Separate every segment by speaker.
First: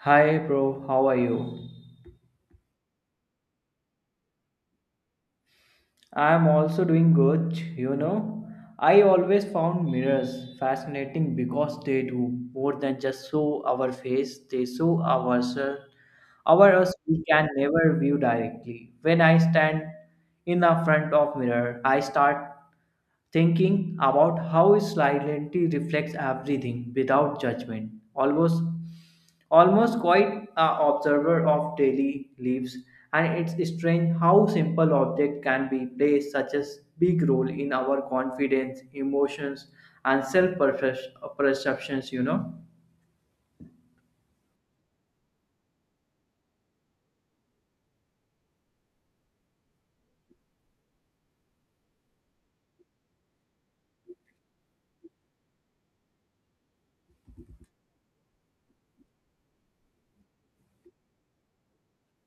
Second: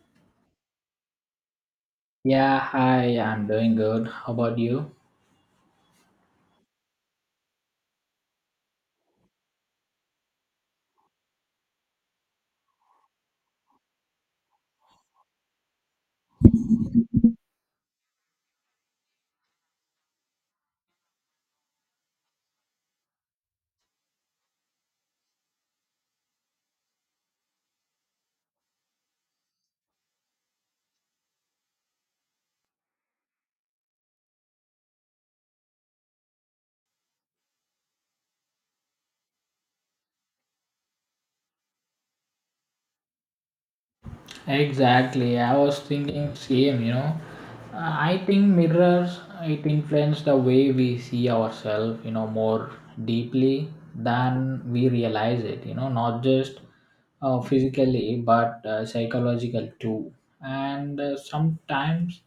Speaker 1: Hi, bro. How are you?
Speaker 2: Yeah, hi, I'm doing good. How about you?
Speaker 1: I'm also doing good. You know, I always found mirrors fascinating because they do more than just show our face, they show ourselves, our us we can never view directly. When I stand in the front of mirror, I start thinking about how silently reflects everything without judgment almost quite a observer of daily lives and it's strange how simple object can be play such a big role in our confidence emotions and self perceptions, you know.
Speaker 2: Exactly. I was thinking same, you know. I think mirrors it influence the way we see ourselves, you know, more deeply than we realize it, you know, not just physically but psychological too. And sometimes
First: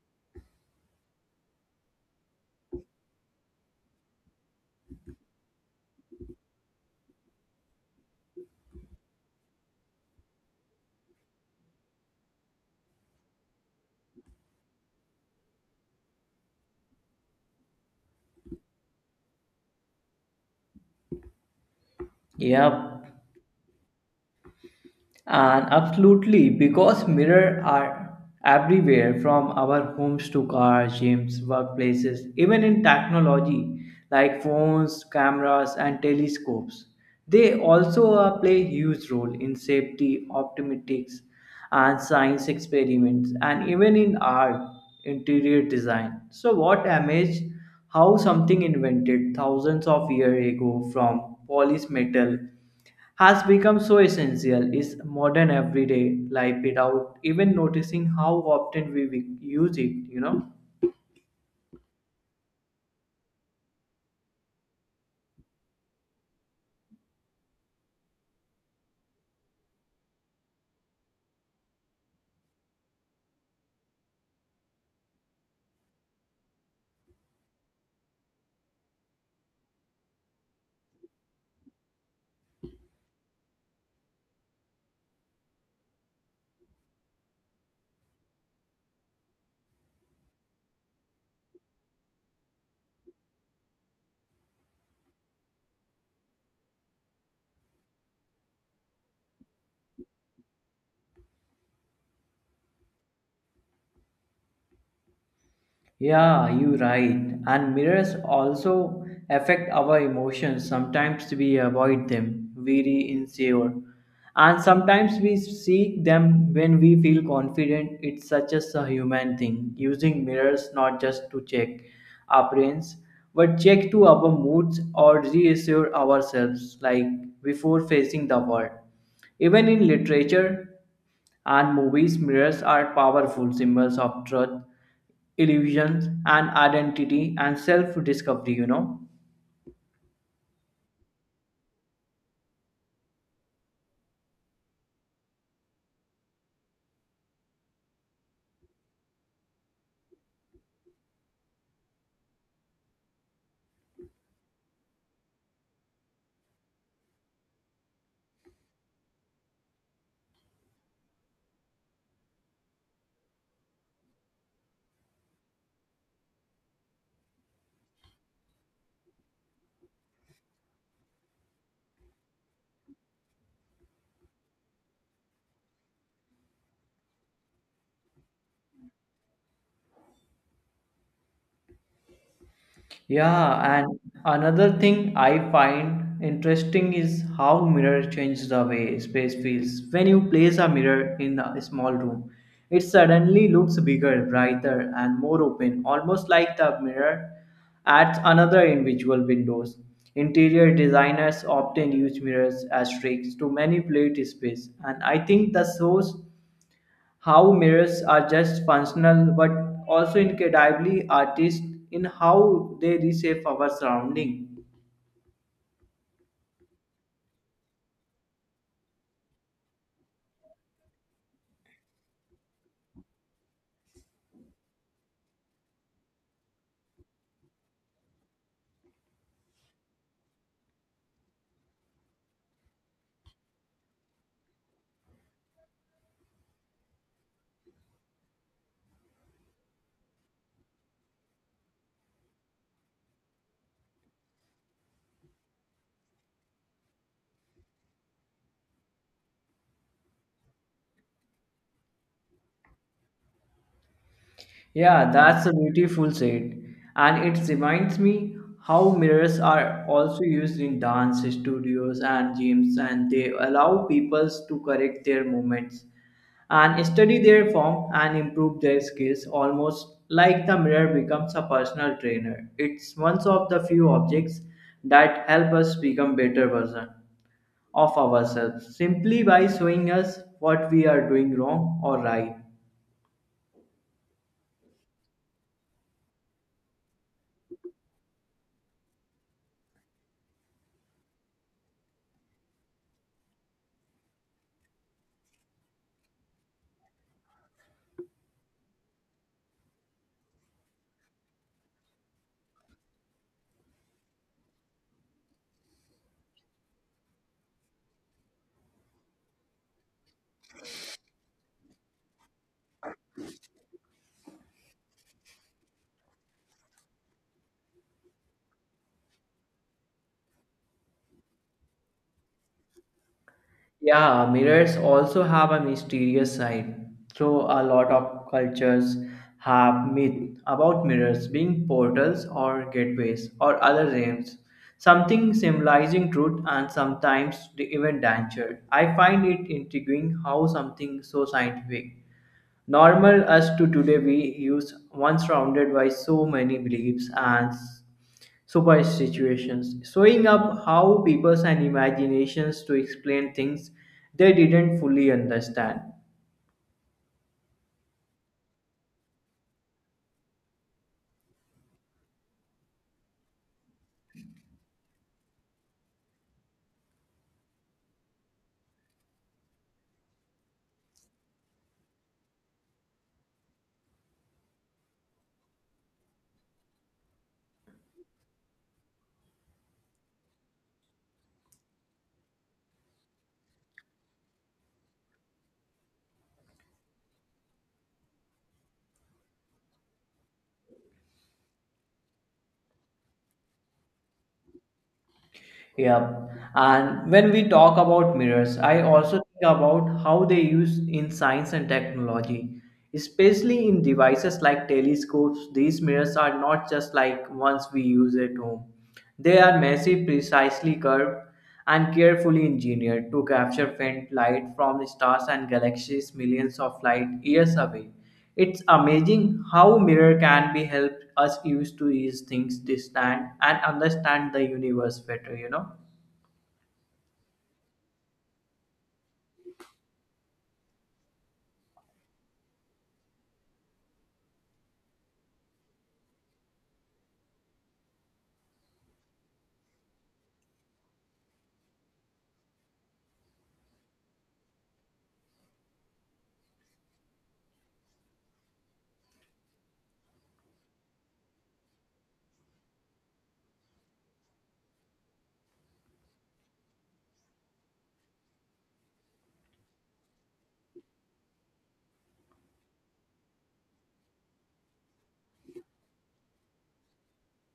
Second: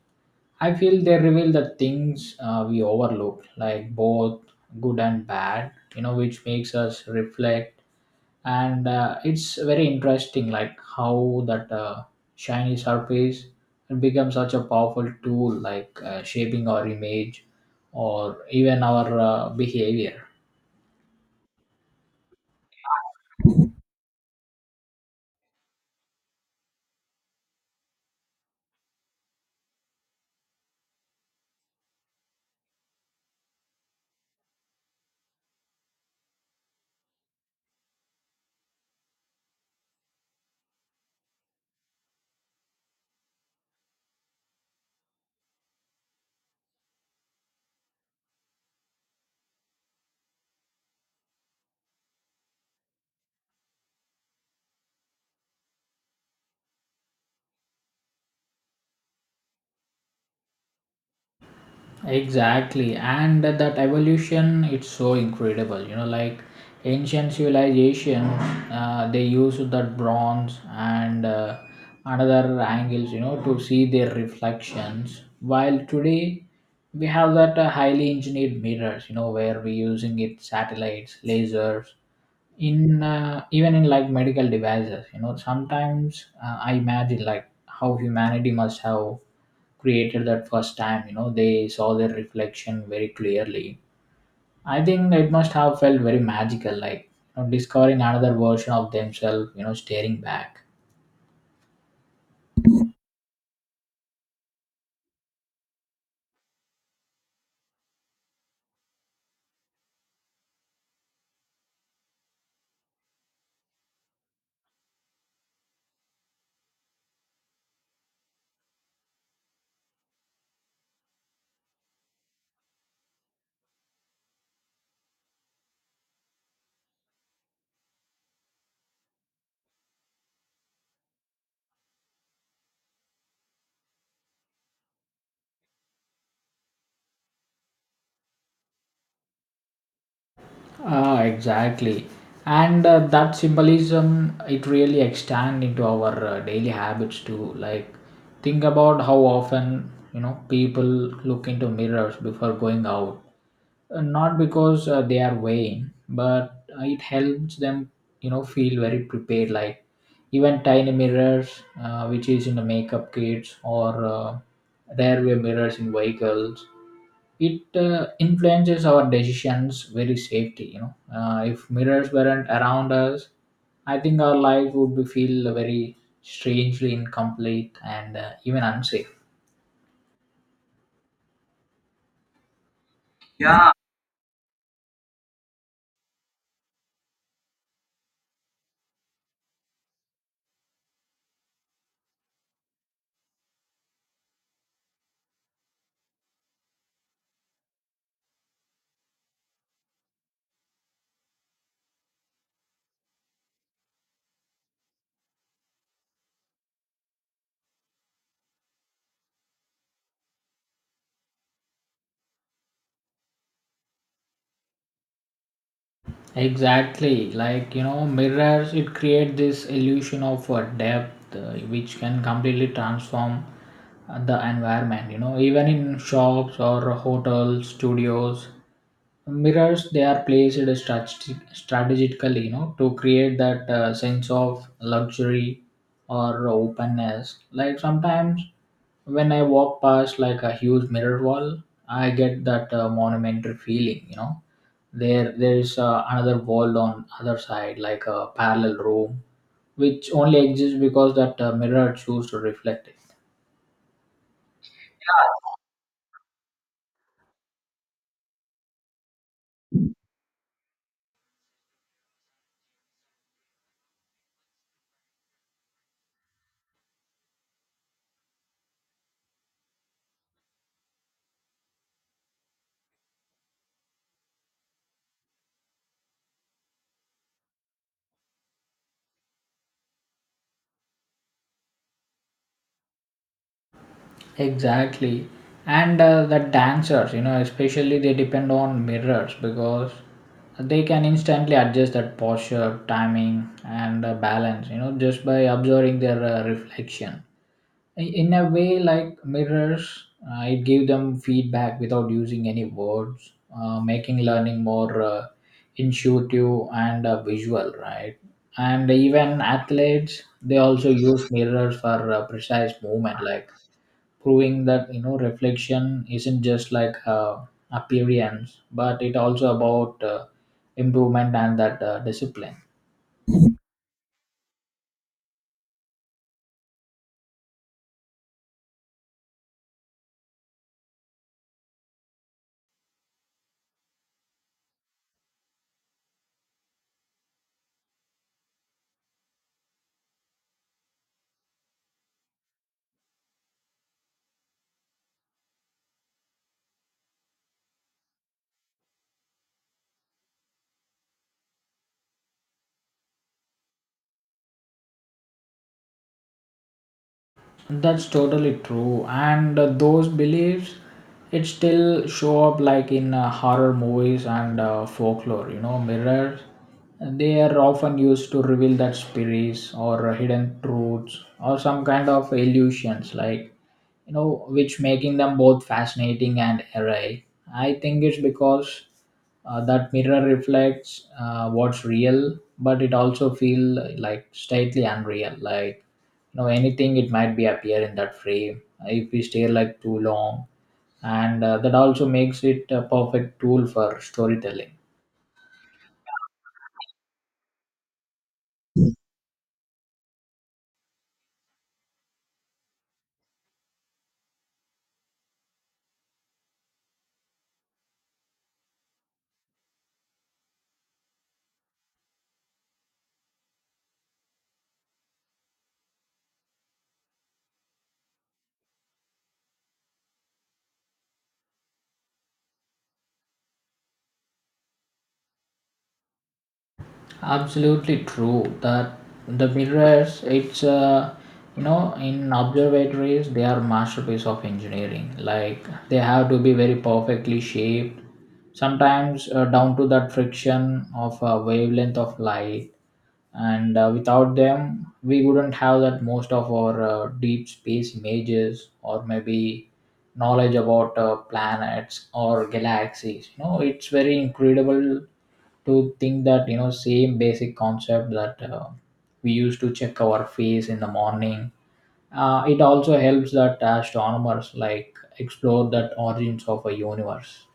Speaker 2: I feel they reveal the things we overlook, like both good and bad, you know, which makes us reflect. And it's very interesting, like how that shiny surface becomes such a powerful tool, like shaping our image or even our behavior.
Speaker 1: Yeah. And absolutely, because mirrors are everywhere from our homes to cars, gyms, workplaces, even in technology like phones, cameras, and telescopes. They also play huge role in safety, optometrics, and science experiments, and even in art, interior design. So, what image how something invented thousands of years ago from polished metal has become so essential is modern everyday life without even noticing how often we use it, you know.
Speaker 2: Exactly, and that evolution it's so incredible. You know, like ancient civilization, they use that bronze and another angles, you know, to see their reflections. While today we have that highly engineered mirrors, you know, where we're using it satellites, lasers, in even in like medical devices, you know, sometimes I imagine like how humanity must have created that first time, you know, they saw their reflection very clearly. I think it must have felt very magical, like, you know, discovering another version of themselves, you know, staring back.
Speaker 1: Yeah, you're right. And mirrors also affect our emotions. Sometimes we avoid them, we re insecure. And sometimes we seek them when we feel confident. It's such as a human thing, using mirrors not just to check appearance, but check to our moods or reassure ourselves, like before facing the world. Even in literature, and movies, mirrors are powerful symbols of truth, illusions, and identity and self discovery, you know.
Speaker 2: Ah, exactly. And that symbolism, it really extend into our daily habits too. Like, think about how often, you know, people look into mirrors before going out. Not because they are vain, but it helps them, you know, feel very prepared. Like, even tiny mirrors, which is in the makeup kits or rearview mirrors in vehicles, it influences our decisions very safety, you know. If mirrors weren't around us, I think our life would be feel very strangely incomplete and even unsafe. Yeah.
Speaker 1: Yeah, and another thing I find interesting is how mirror changes the way space feels. When you place a mirror in a small room, it suddenly looks bigger, brighter, and more open, almost like the mirror at another individual windows. Interior designers often use mirrors as tricks to manipulate space, and I think the source how mirrors are just functional but also incredibly artist in how they reshape our surrounding.
Speaker 2: Exactly, like, you know, mirrors it create this illusion of depth, which can completely transform the environment. You know, even in shops or hotels, studios, mirrors they are placed strategically. You know, to create that sense of luxury or openness. Like sometimes when I walk past like a huge mirror wall, I get that monumental feeling. You know there is another wall on other side like a parallel room which only exists because that mirror chose to reflect it.
Speaker 1: Yeah, that's a beautiful said. And it reminds me how mirrors are also used in dance studios and gyms and they allow people to correct their movements and study their form and improve their skills almost like the mirror becomes a personal trainer. It's one of the few objects that help us become better version of ourselves simply by showing us what we are doing wrong or right.
Speaker 2: Exactly, and the dancers, you know, especially they depend on mirrors because they can instantly adjust that posture timing and balance, you know, just by observing their reflection. In a way, like mirrors it gave them feedback without using any words, making learning more intuitive and visual, right? And even athletes they also use mirrors for precise movement, like proving that, you know, reflection isn't just like appearance but it also about improvement and that discipline.
Speaker 1: Yeah, mirrors also have a mysterious side. So, a lot of cultures have myth about mirrors being portals or gateways or other realms, something symbolizing truth and sometimes the even danger. I find it intriguing how something so scientific normal as to today we use one surrounded by so many beliefs and super situations, showing up how peoples and imaginations to explain things they didn't fully understand.
Speaker 2: That's totally true. And those beliefs, it still show up like in horror movies and folklore. You know, mirrors. They are often used to reveal that spirits or hidden truths or some kind of illusions, like, you know, which making them both fascinating and eerie. I think it's because that mirror reflects what's real, but it also feel like slightly unreal, like, you know, anything it might be appear in that frame if we stay like too long. And that also makes it a perfect tool for storytelling.
Speaker 1: Yeah. And when we talk about mirrors, I also think about how they use in science and technology, especially in devices like telescopes. These mirrors are not just like ones we use at home. They are massive, precisely curved, and carefully engineered to capture faint light from stars and galaxies millions of light years away. It's amazing how mirror can be help us used to these things distant and understand the universe better, you know.
Speaker 2: Absolutely true that the mirrors it's you know in observatories they are masterpiece of engineering, like they have to be very perfectly shaped sometimes down to that friction of a wavelength of light. And without them we wouldn't have that most of our deep space images or maybe knowledge about planets or galaxies, you know, it's very incredible to think that, you know, same basic concept that we used to check our face in the morning, it also helps that astronomers like explore that origins of a universe.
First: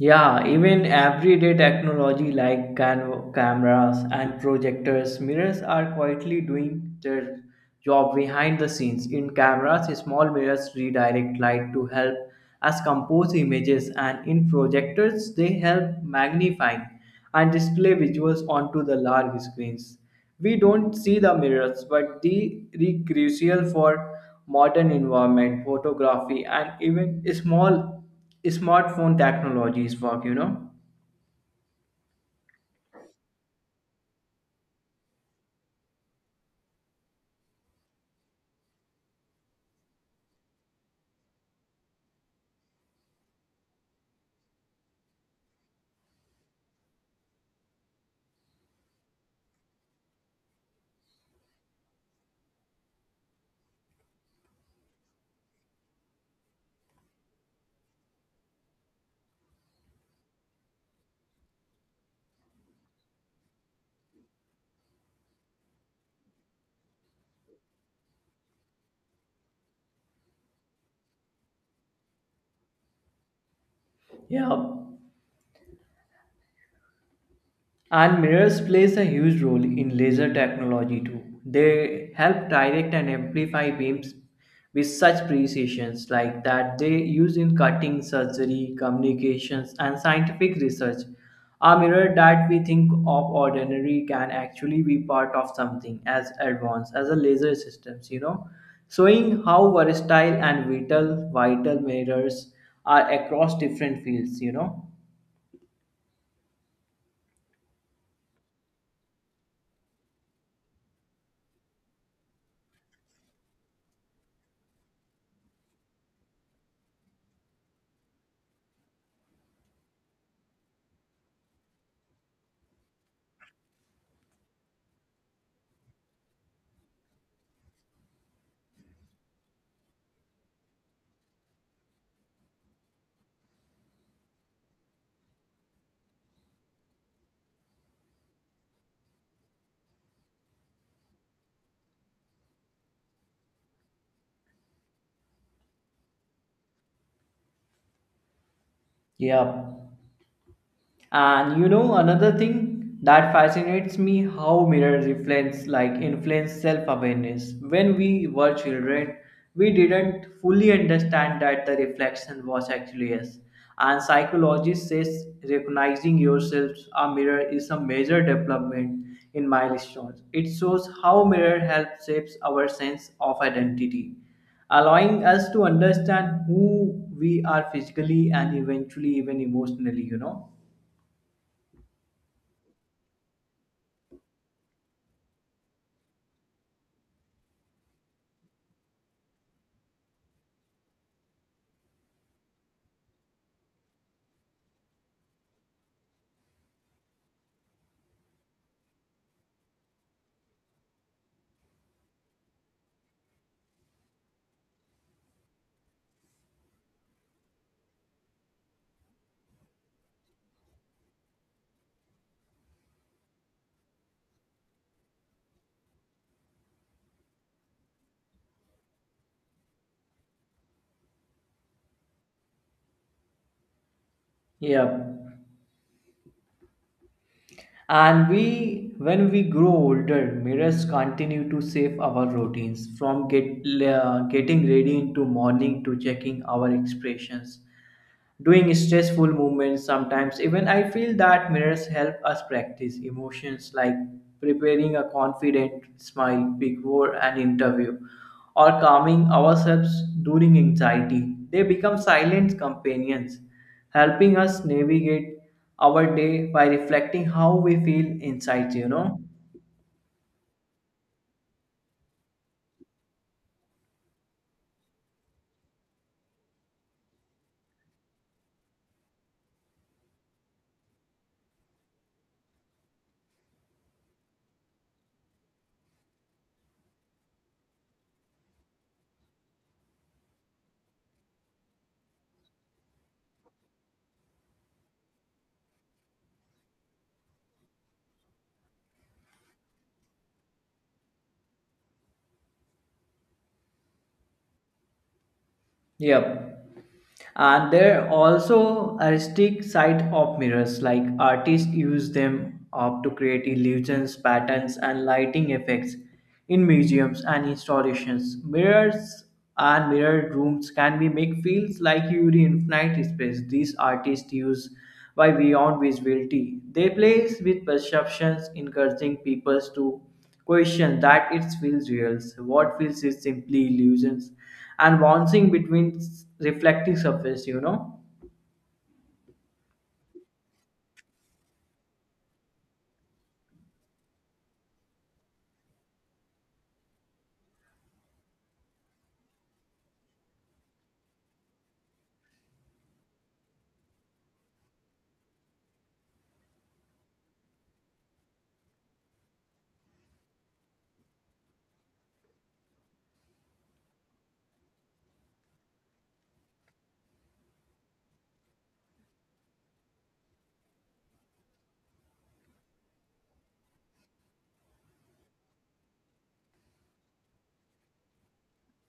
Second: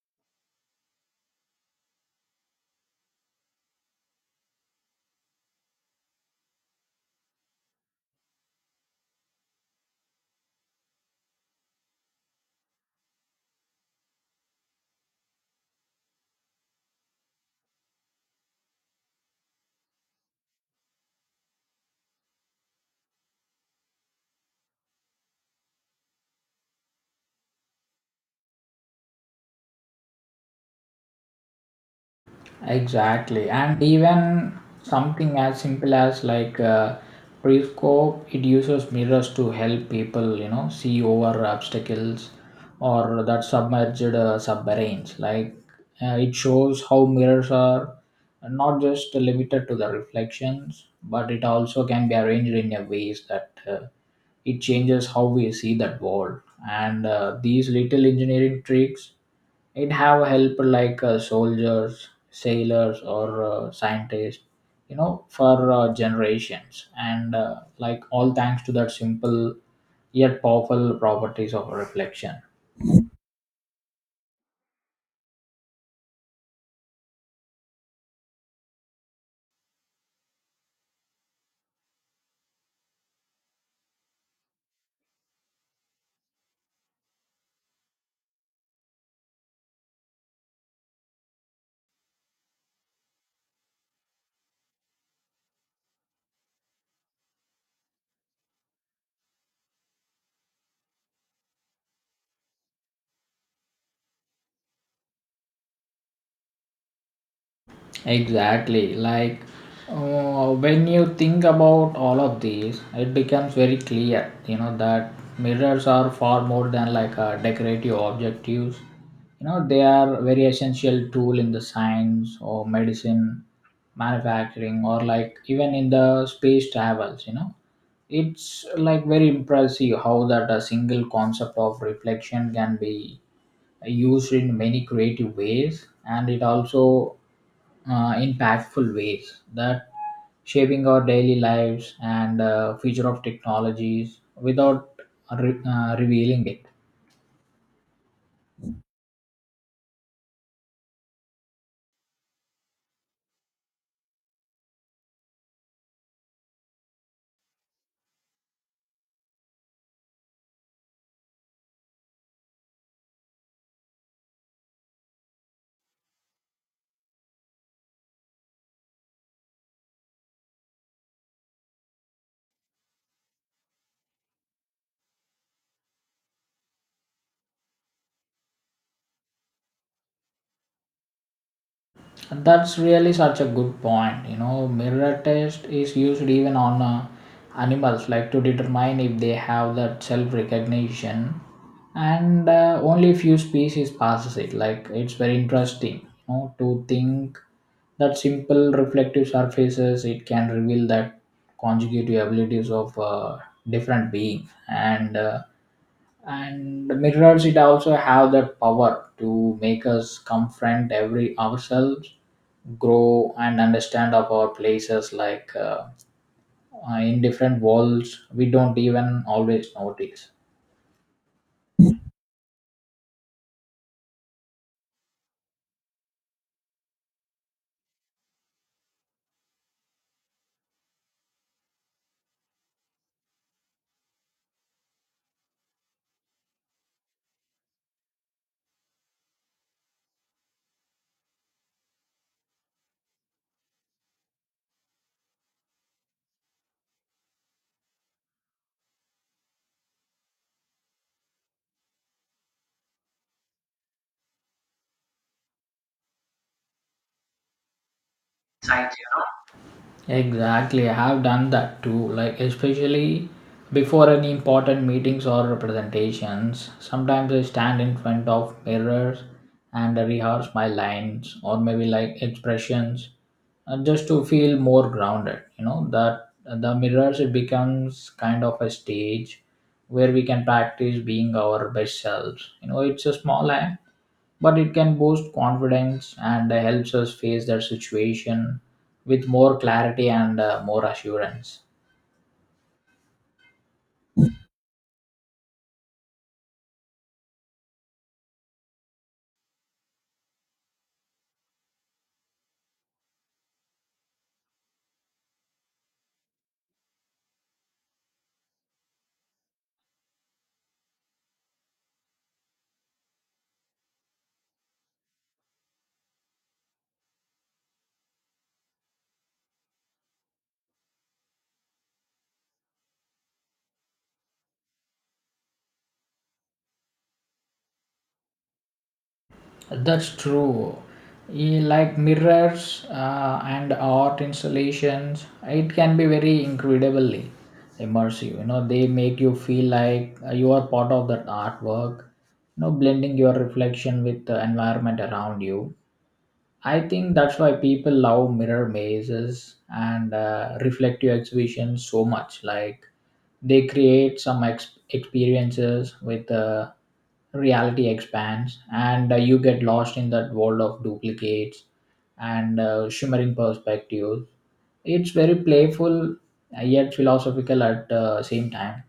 Speaker 1: Yeah, even everyday technology like cameras and projectors, mirrors are quietly doing their job behind the scenes. In cameras, small mirrors redirect light to help us compose images, and in projectors, they help magnify and display visuals onto the large screens. We don't see the mirrors, but they are crucial for modern environment, photography, and even small smartphone technologies work, you know.
Speaker 2: Exactly, and even something as simple as like pre-scope, it uses mirrors to help people, you know, see over obstacles or that submerged submarines. Like it shows how mirrors are not just limited to the reflections, but it also can be arranged in a ways that it changes how we see that world. And these little engineering tricks it have help like soldiers sailors or scientists, you know, for generations and like all thanks to that simple yet powerful properties of reflection.
Speaker 1: Yeah, and mirrors plays a huge role in laser technology too. They help direct and amplify beams with such precisions like that they use in cutting, surgery, communications, and scientific research. A mirror that we think of ordinary can actually be part of something as advanced as a laser systems, you know, showing how versatile and vital mirrors are across different fields, you know.
Speaker 2: Exactly. Like when you think about all of these, it becomes very clear, you know, that mirrors are far more than like a decorative objectives. You know, they are very essential tool in the science or medicine, manufacturing, or like even in the space travels. You know, it's like very impressive how that a single concept of reflection can be used in many creative ways, and it also impactful ways that shaping our daily lives and future of technologies without revealing it.
Speaker 1: Yeah. And you know another thing that fascinates me how mirrors influence self-awareness. When we were children, we didn't fully understand that the reflection was actually us. And psychologist says recognizing yourself a mirror is a major development in milestones. It shows how mirror helps shapes our sense of identity, allowing us to understand who we are physically and eventually even emotionally, you know.
Speaker 2: And that's really such a good point. You know, mirror test is used even on animals, like to determine if they have that self recognition. And only few species passes it. Like it's very interesting, you know, to think that simple reflective surfaces it can reveal that conjugative abilities of different being. And the mirrors it also have that power to make us confront every ourselves grow and understand of our places like in different worlds we don't even always notice.
Speaker 1: Yep. And when we grow older, mirrors continue to shape our routines from getting ready into morning to checking our expressions, doing stressful movements. Sometimes even I feel that mirrors help us practice emotions like preparing a confident smile before an interview or calming ourselves during anxiety. They become silent companions helping us navigate our day by reflecting how we feel inside, you
Speaker 2: Right.
Speaker 1: know.
Speaker 2: Exactly, I have done that too. Like especially before any important meetings or presentations, sometimes I stand in front of mirrors and rehearse my lines or maybe like expressions, just to feel more grounded. You know that the mirrors it becomes kind of a stage where we can practice being our best selves. You know, it's a small act but it can boost confidence and helps us face that situation with more clarity and more assurance.
Speaker 1: Yep. And there are also artistic side of mirrors, like artists use them up to create illusions, patterns, and lighting effects in museums and installations. Mirrors and mirrored rooms can be make feels like you're in infinite space. These artists use by beyond visibility. They play with perceptions, encouraging people to question that it feels real. What feels is simply illusions and bouncing between reflective surface, you know.
Speaker 2: That's true. Eh, like mirrors and art installations, it can be very incredibly immersive. You know, they make you feel like you are part of that artwork. You know, blending your reflection with the environment around you. I think that's why people love mirror mazes and reflective exhibitions so much. Like they create some experiences with reality expands, and you get lost in that world of duplicates and shimmering perspectives. It's very playful yet philosophical at the same time.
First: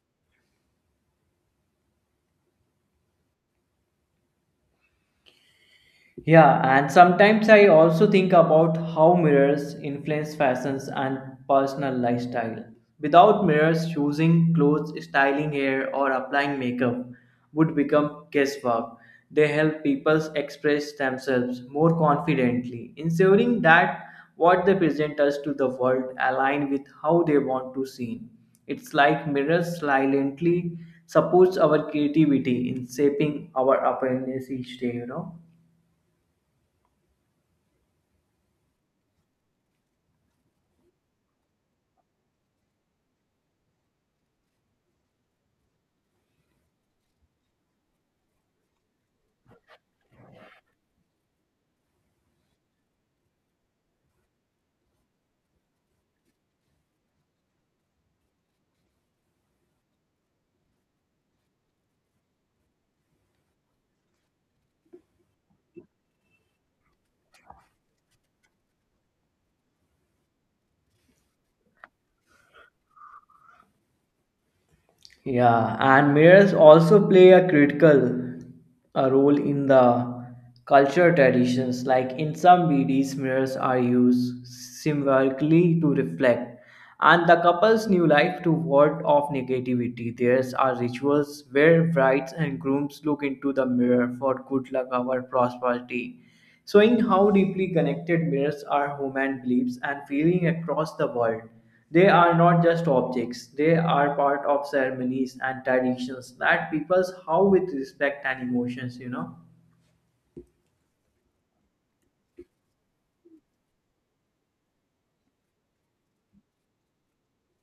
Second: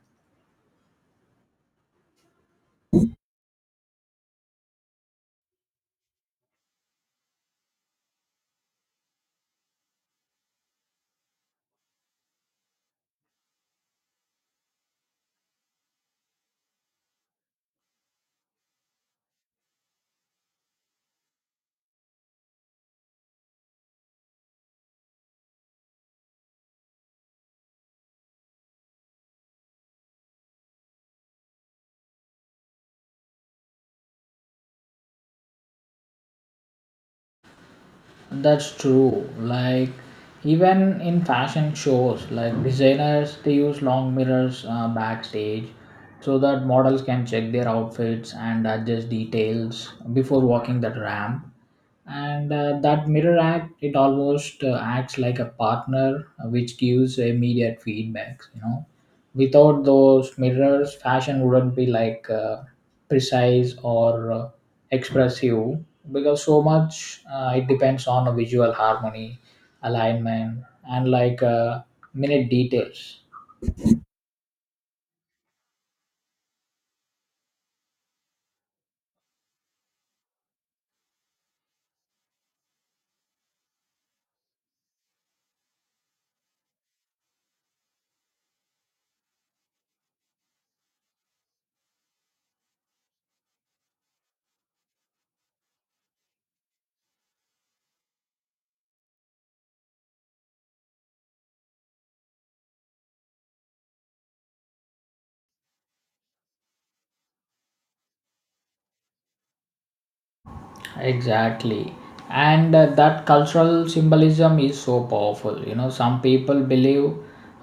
Speaker 1: Yeah, and sometimes I also think about how mirrors influence fashions and personal lifestyle. Without mirrors, choosing clothes, styling hair, or applying makeup would become guesswork. They help people express themselves more confidently, ensuring that what they present us to the world align with how they want to seen. It's like mirrors silently supports our creativity in shaping our appearance each day, you know.
Speaker 2: That's true. Like even in fashion shows, like designers they use long mirrors backstage so that models can check their outfits and adjust details before walking that ramp. And that mirror act it almost acts like a partner which gives immediate feedbacks, you know. Without those mirrors fashion wouldn't be like precise or expressive because so much it depends on a visual harmony alignment and like minute details.
Speaker 1: Yeah, and mirrors also play a critical role in the culture traditions. Like in some BDs, mirrors are used symbolically to reflect and the couple's new life to ward off negativity. There's are rituals where brides and grooms look into the mirror for good luck or prosperity showing how deeply connected mirrors are human beliefs and feeling across the world. They are not just objects, they are part of ceremonies and traditions that peoples how with respect and emotions, you know.
Speaker 2: Exactly. And that cultural symbolism is so powerful. You know, some people believe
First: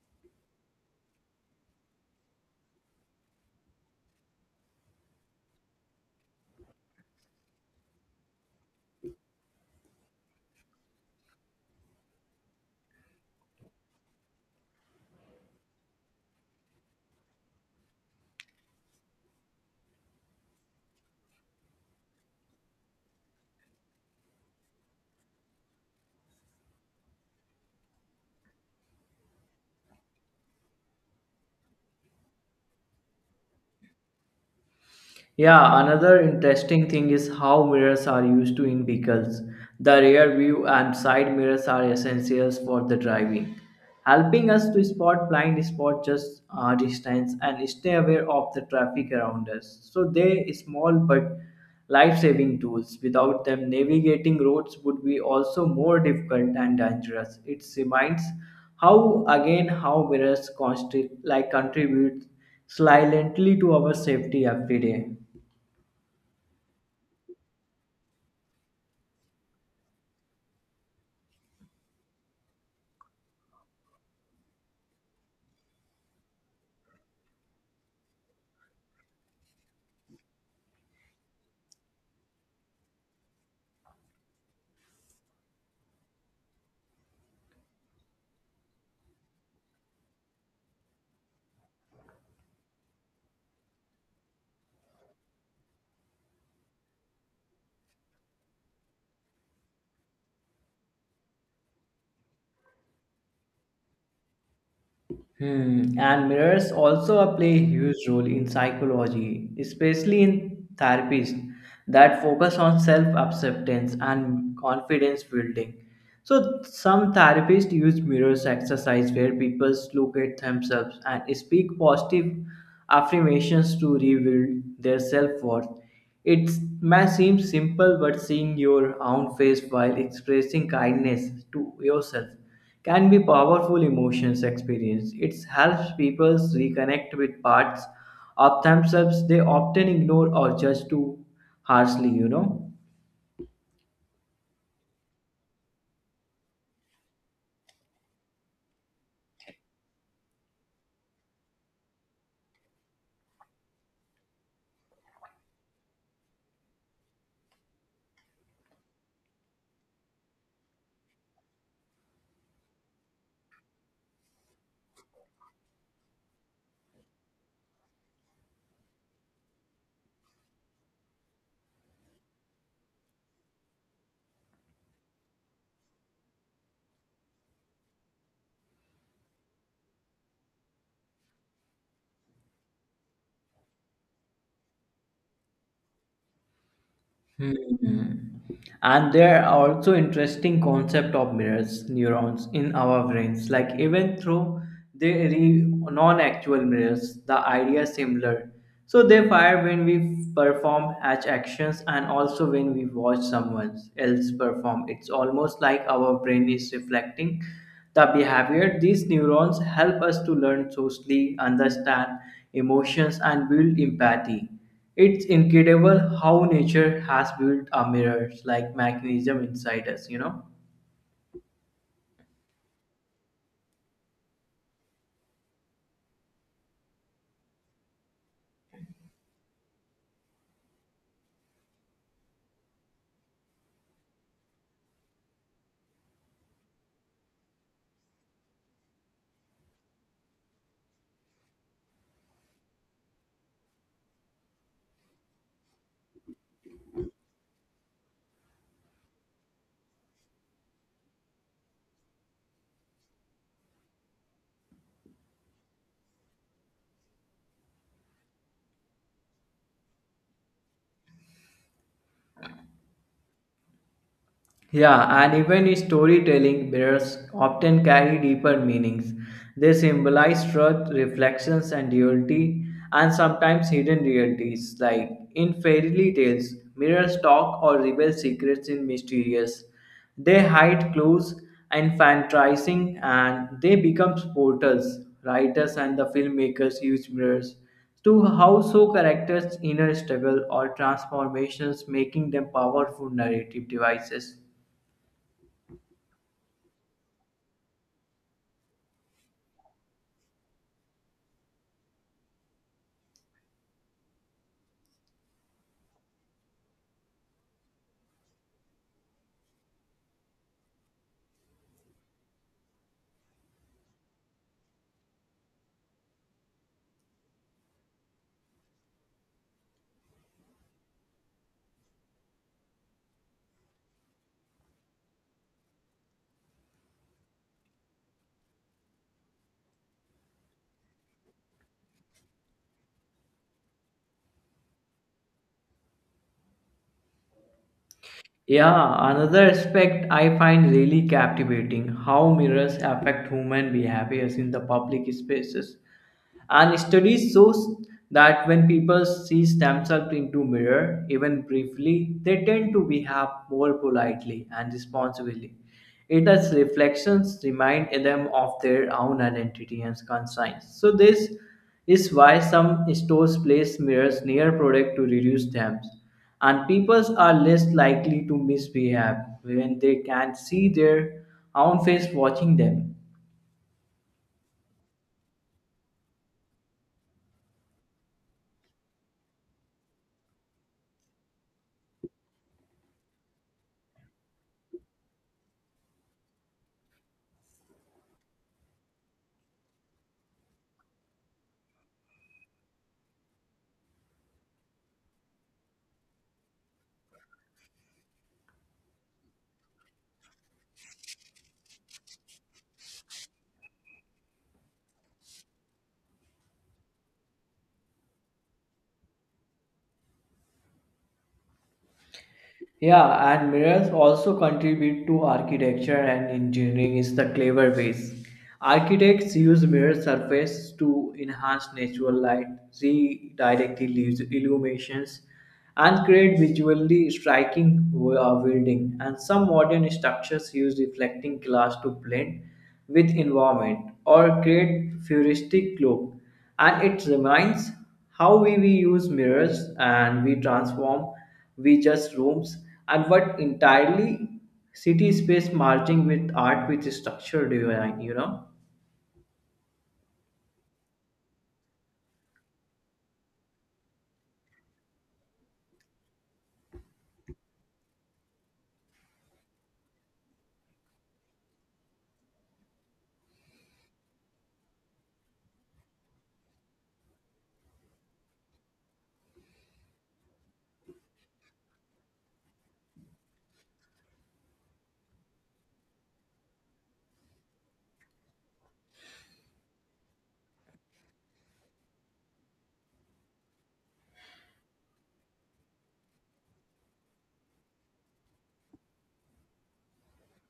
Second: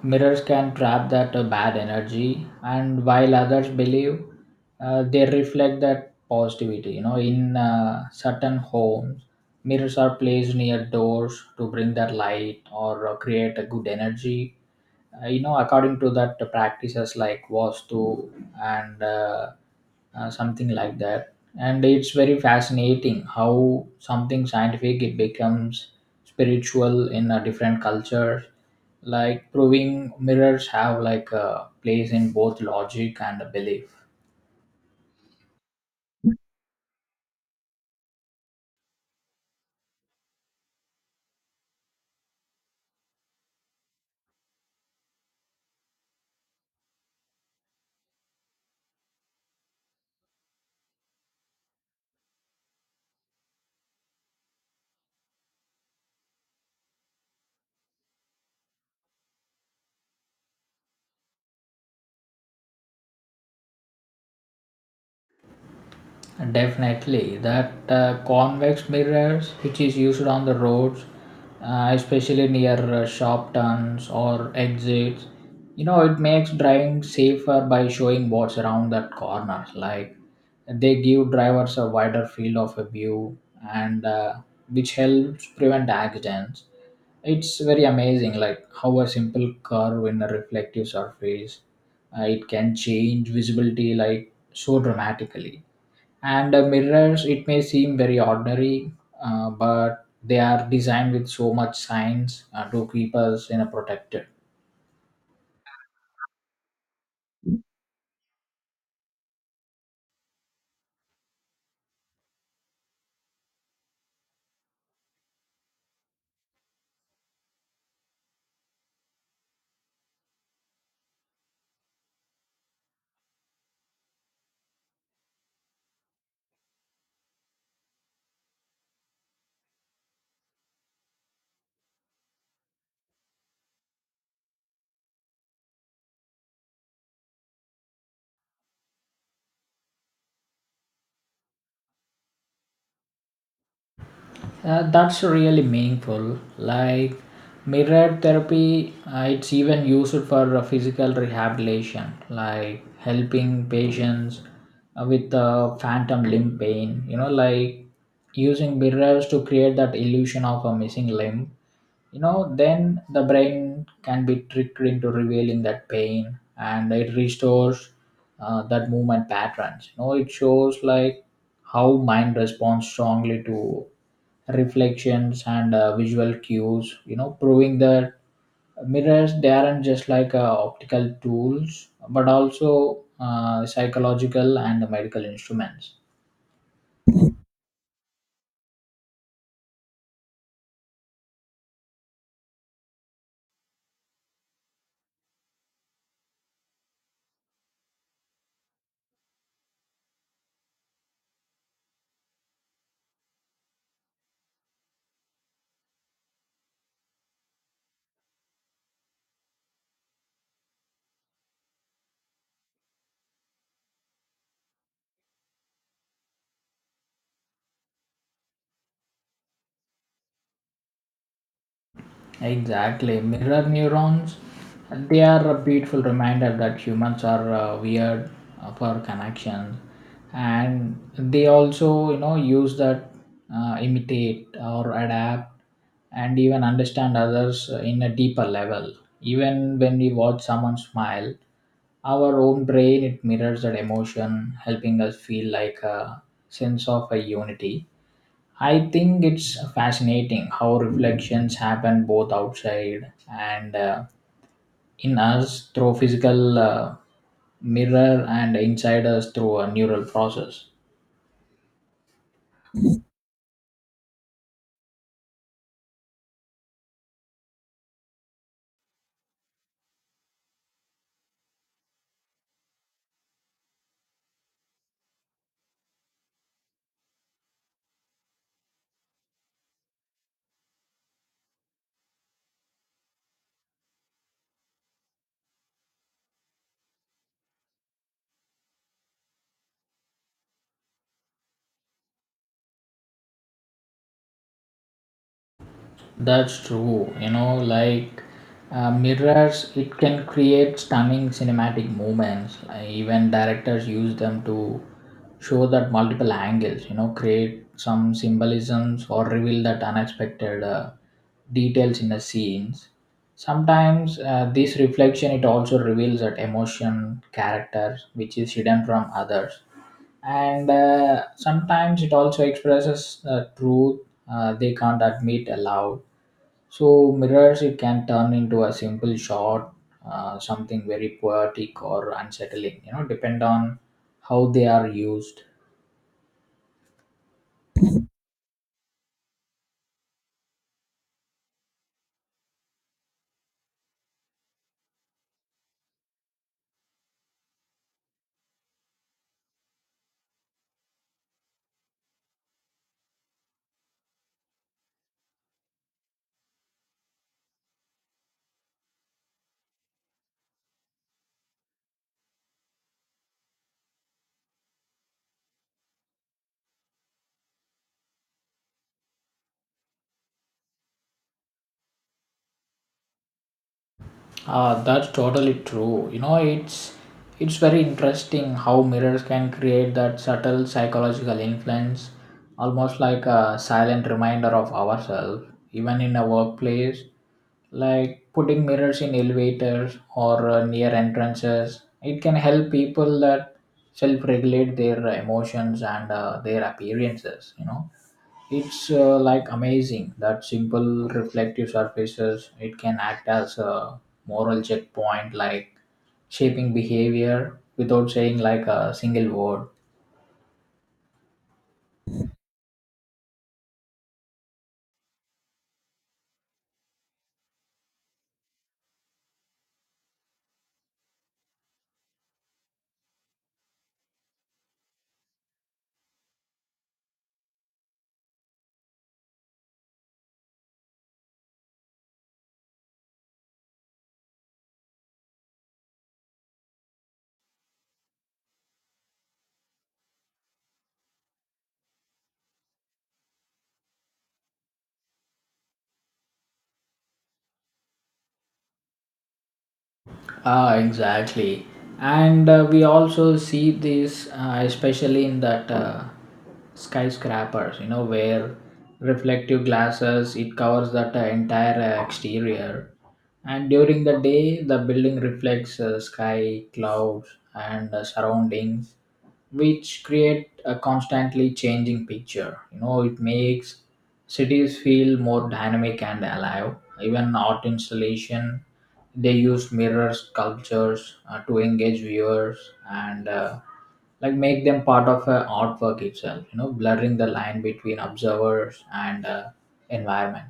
Speaker 2: mirrors can trap that bad energy, and while others believe they reflect that positivity. You know, in certain homes, mirrors are placed near doors to bring that light or create a good energy, you know, according to that the practices like vastu and something like that. And it's very fascinating how something scientific it becomes spiritual in a different culture, like proving mirrors have like a place in both logic and belief.
Speaker 1: Yeah, another interesting thing is how mirrors are used to in vehicles. The rear view and side mirrors are essentials for the driving, helping us to spot blind spots just distance and stay aware of the traffic around us. So they small but life-saving tools. Without them, navigating roads would be also more difficult and dangerous. It reminds how again how mirrors constantly like contribute silently to our safety every day.
Speaker 2: Definitely, that convex mirrors which is used on the roads, especially near sharp turns or exits, you know, it makes driving safer by showing what's around that corner. Like they give drivers a wider field of a view, and which helps prevent accidents. It's very amazing, like how a simple curve in a reflective surface, it can change visibility like so dramatically. And mirrors it may seem very ordinary, but they are designed with so much science to keep us in a protected.
Speaker 1: Hmm. And mirrors also a play a huge role in psychology, especially in therapists that focus on self acceptance and confidence building. So, some therapists use mirrors exercise where people look at themselves and speak positive affirmations to rebuild their self worth. It may seem simple, but seeing your own face while expressing kindness to yourself can be powerful emotions experience. It helps people reconnect with parts of themselves they often ignore or judge too harshly, you know.
Speaker 2: That's really meaningful, like mirror therapy, it's even used for physical rehabilitation, like helping patients with phantom limb pain, you know, like using mirrors to create that illusion of a missing limb. You know then the brain can be tricked into revealing that pain and it restores that movement patterns, you know, it shows like how mind responds strongly to reflections and visual cues, you know, proving that mirrors they aren't just like optical tools but also psychological and medical instruments.
Speaker 1: Hmm. And there are also interesting concept of mirrors neurons in our brains. Like even though they are non-actual mirrors, the idea is similar. So they fire when we perform such actions and also when we watch someone else perform. It's almost like our brain is reflecting the behavior. These neurons help us to learn socially, understand emotions, and build empathy. It's incredible how nature has built a mirrors like mechanism inside us, you know.
Speaker 2: Exactly. Mirror neurons, they are a beautiful reminder that humans are weird for connections. And they also, you know, use that, imitate or adapt and even understand others in a deeper level. Even when we watch someone smile, our own brain, it mirrors that emotion, helping us feel like a sense of a unity. I think it's fascinating how reflections happen both outside and in us through physical mirror, and inside us through a neural process.
Speaker 1: Yeah, and even storytelling, bears often carry deeper meanings. They symbolize truth, reflections, and duality, and sometimes hidden realities. Like in fairy tales, mirrors talk or reveal secrets in mysterious. They hide clues, infantilizing, and they become portals. Writers and the filmmakers use mirrors to how so characters' inner struggle or transformations, making them powerful narrative devices.
Speaker 2: That's true. You know, like mirrors, it can create stunning cinematic moments. Even directors use them to show that multiple angles, you know, create some symbolisms or reveal that unexpected details in the scenes. Sometimes this reflection it also reveals that emotion, character, which is hidden from others, and sometimes it also expresses truth they can't admit aloud, so mirrors it can turn into a simple shot, something very poetic or unsettling. You know, depend on how they are used.
Speaker 1: Yeah, another aspect I find really captivating how mirrors affect human behaviors in the public spaces. And studies shows that when people see themselves into mirror, even briefly, they tend to behave more politely and responsibly. It as reflections remind them of their own identity and conscience. So this is why some stores place mirrors near product to reduce them. And people are less likely to misbehave when they can see their own face watching them.
Speaker 2: Ah, that's totally true. You know, it's very interesting how mirrors can create that subtle psychological influence, almost like a silent reminder of ourselves, even in a workplace. Like putting mirrors in elevators or near entrances, it can help people that self-regulate their emotions and their appearances. You know, it's like amazing that simple reflective surfaces it can act as a moral checkpoint, like shaping behavior without saying like a single word.
Speaker 1: Yeah, and mirrors also contribute to architecture and engineering in the clever ways. Architects use mirror surface to enhance natural light, redirect illuminations, and create visually striking building. And some modern structures use reflecting glass to blend with environment or create futuristic look. And it reminds how we use mirrors and we transform we just rooms and what entirely city space merging with art with structure design, you know.
Speaker 2: Ah, exactly. And we also see this, especially in that skyscrapers, you know, where reflective glasses it covers that entire exterior, and during the day the building reflects sky, clouds, and surroundings, which create a constantly changing picture. You know, it makes cities feel more dynamic and alive. Even art installation, they use mirrors, sculptures to engage viewers and like make them part of artwork itself, you know, blurring the line between observers and environment.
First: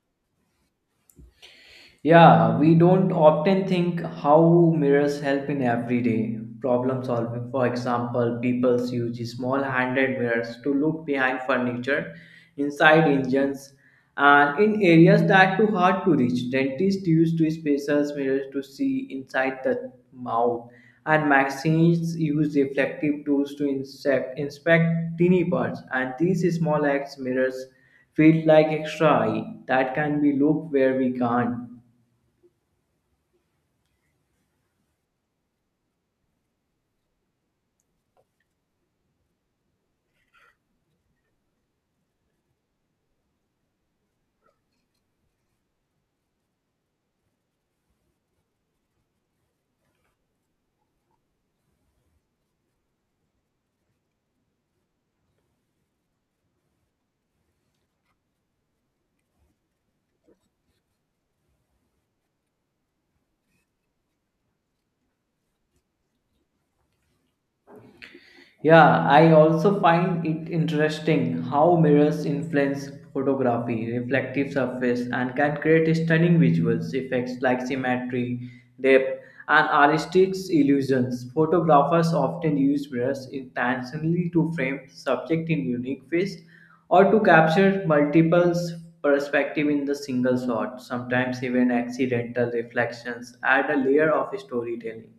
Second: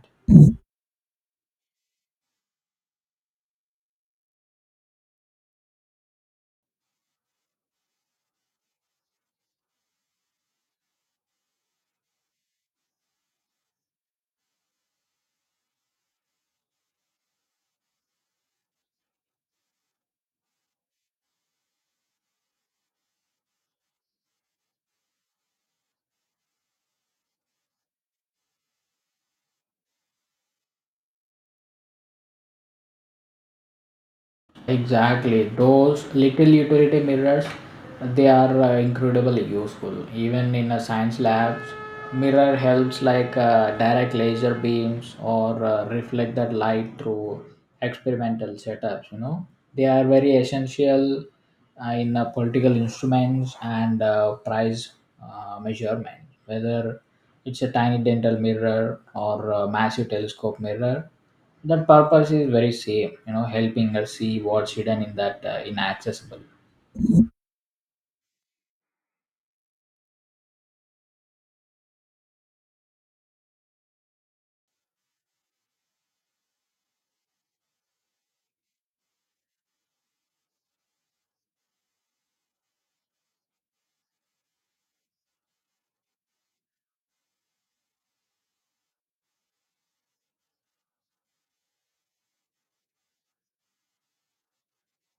Speaker 1: Yeah, we don't often think how mirrors help in everyday problem solving. For example, people use small handed mirrors to look behind furniture, inside engines, and in areas that too hard to reach. Dentists use two spaces mirrors to see inside the mouth, and machines use reflective tools to inspect tiny parts. And these small acts mirrors feel like extra eye that can be looked where we can't.
Speaker 2: Exactly. Those little utility mirrors, they are incredibly useful. Even in a science labs, mirror helps like direct laser beams or reflect that light through experimental setups. You know, they are very essential in political instruments and price measurement. Whether it's a tiny dental mirror or a massive telescope mirror, that purpose is very same, you know, helping her see what's hidden in that inaccessible.
Speaker 1: Yeah, I also find it interesting how mirrors influence photography, reflective surface, and can create stunning visuals effects like symmetry, depth, and artistic illusions. Photographers often use mirrors intentionally to frame subject in unique ways or to capture multiple perspective in the single shot. Sometimes even accidental reflections add a layer of storytelling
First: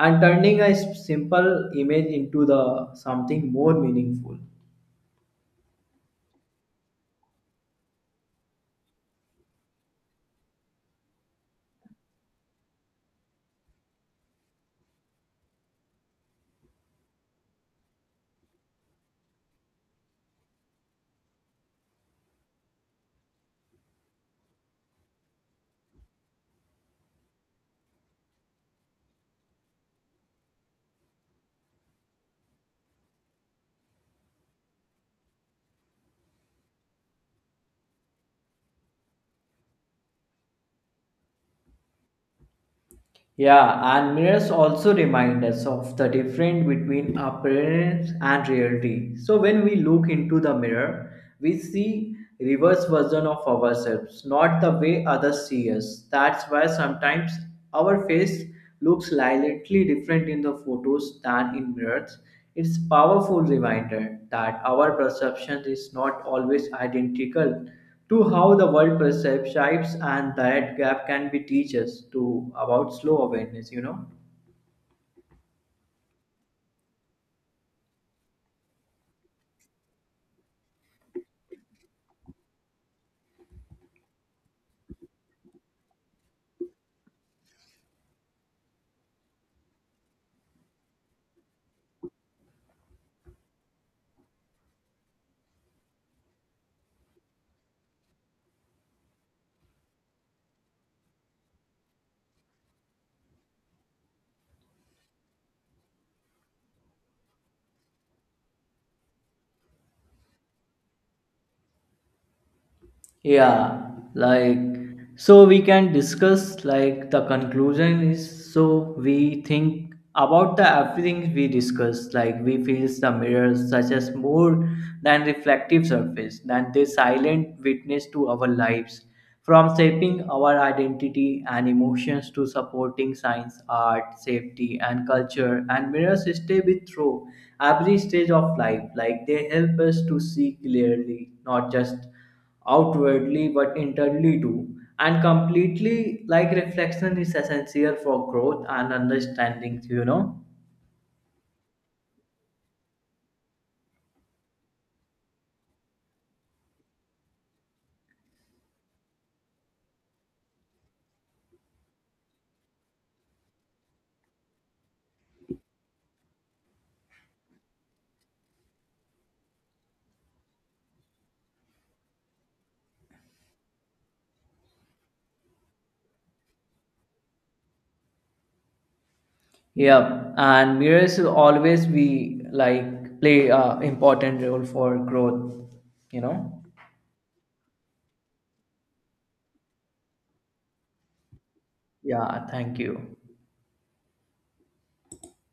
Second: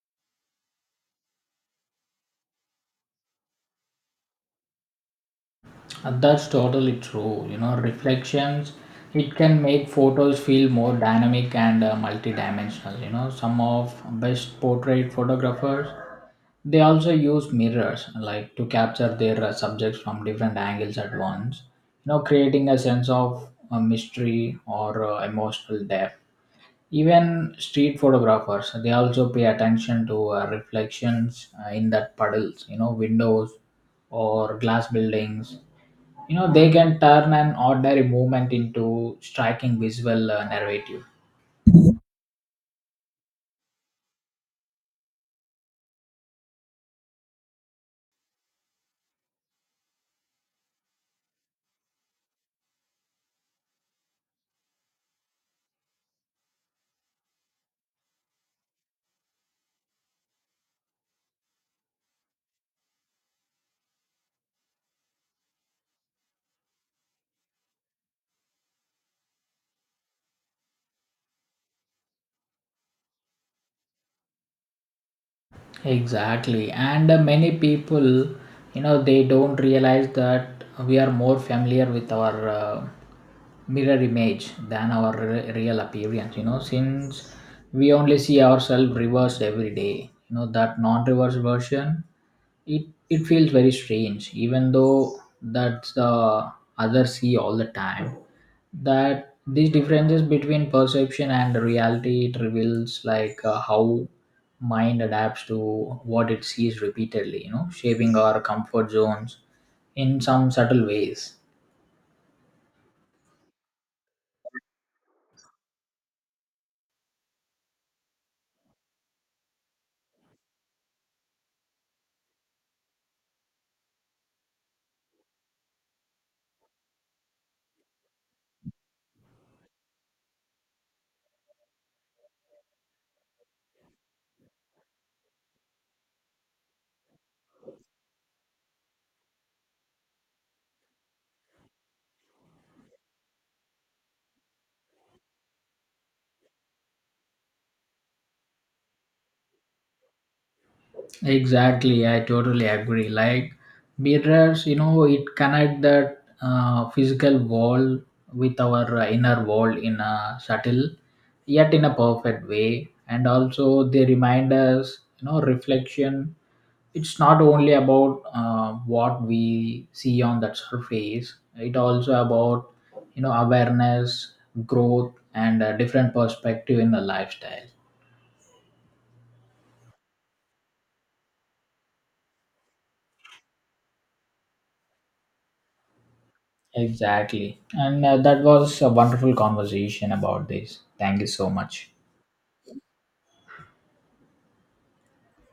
Speaker 1: and turning a simple image into the something more meaningful.
Speaker 2: And that's totally true, you know, reflections it can make photos feel more dynamic and multidimensional. You know, some of best portrait photographers, they also use mirrors like to capture their subjects from different angles at once, you know, creating a sense of mystery or emotional depth. Even street photographers, they also pay attention to reflections in that puddles, you know, windows or glass buildings. You know, they can turn an ordinary movement into striking visual narrative.
Speaker 1: Yeah, and mirrors also remind us of the difference between appearance and reality. So when we look into the mirror, we see reverse version of ourselves, not the way others see us. That's why sometimes our face looks slightly different in the photos than in mirrors. It's powerful reminder that our perception is not always identical to how the world perceives shapes and that gap can be teach us to about slow awareness, you know.
Speaker 2: Exactly. And many people, you know, they don't realize that we are more familiar with our mirror image than our real appearance, you know, since we only see ourselves reversed every day. You know, that non reverse version, it feels very strange, even though that's the others see all the time. That these differences between perception and reality, it reveals like how mind adapts to what it sees repeatedly, you know, shaping our comfort zones in some subtle ways.
Speaker 1: Yeah, like so we can discuss like the conclusion is so we think about the everything we discuss like we feel the mirrors such as more than reflective surface than they silent witness to our lives from shaping our identity and emotions to supporting science art safety and culture and mirrors stay with through every stage of life like they help us to see clearly not just outwardly but internally too and completely like reflection is essential for growth and understanding, you know.
Speaker 2: Exactly, I totally agree. Like mirrors, you know, it connect that physical wall with our inner wall in a subtle yet in a perfect way. And also they remind us, you know, reflection it's not only about what we see on that surface, it also about, you know, awareness, growth, and a different perspective in the lifestyle.
Speaker 1: Yep, and mirrors will always be like play a important role for growth, you know.
Speaker 2: Exactly. And that was a wonderful conversation about this. Thank you so much.
Speaker 1: Yeah, thank you.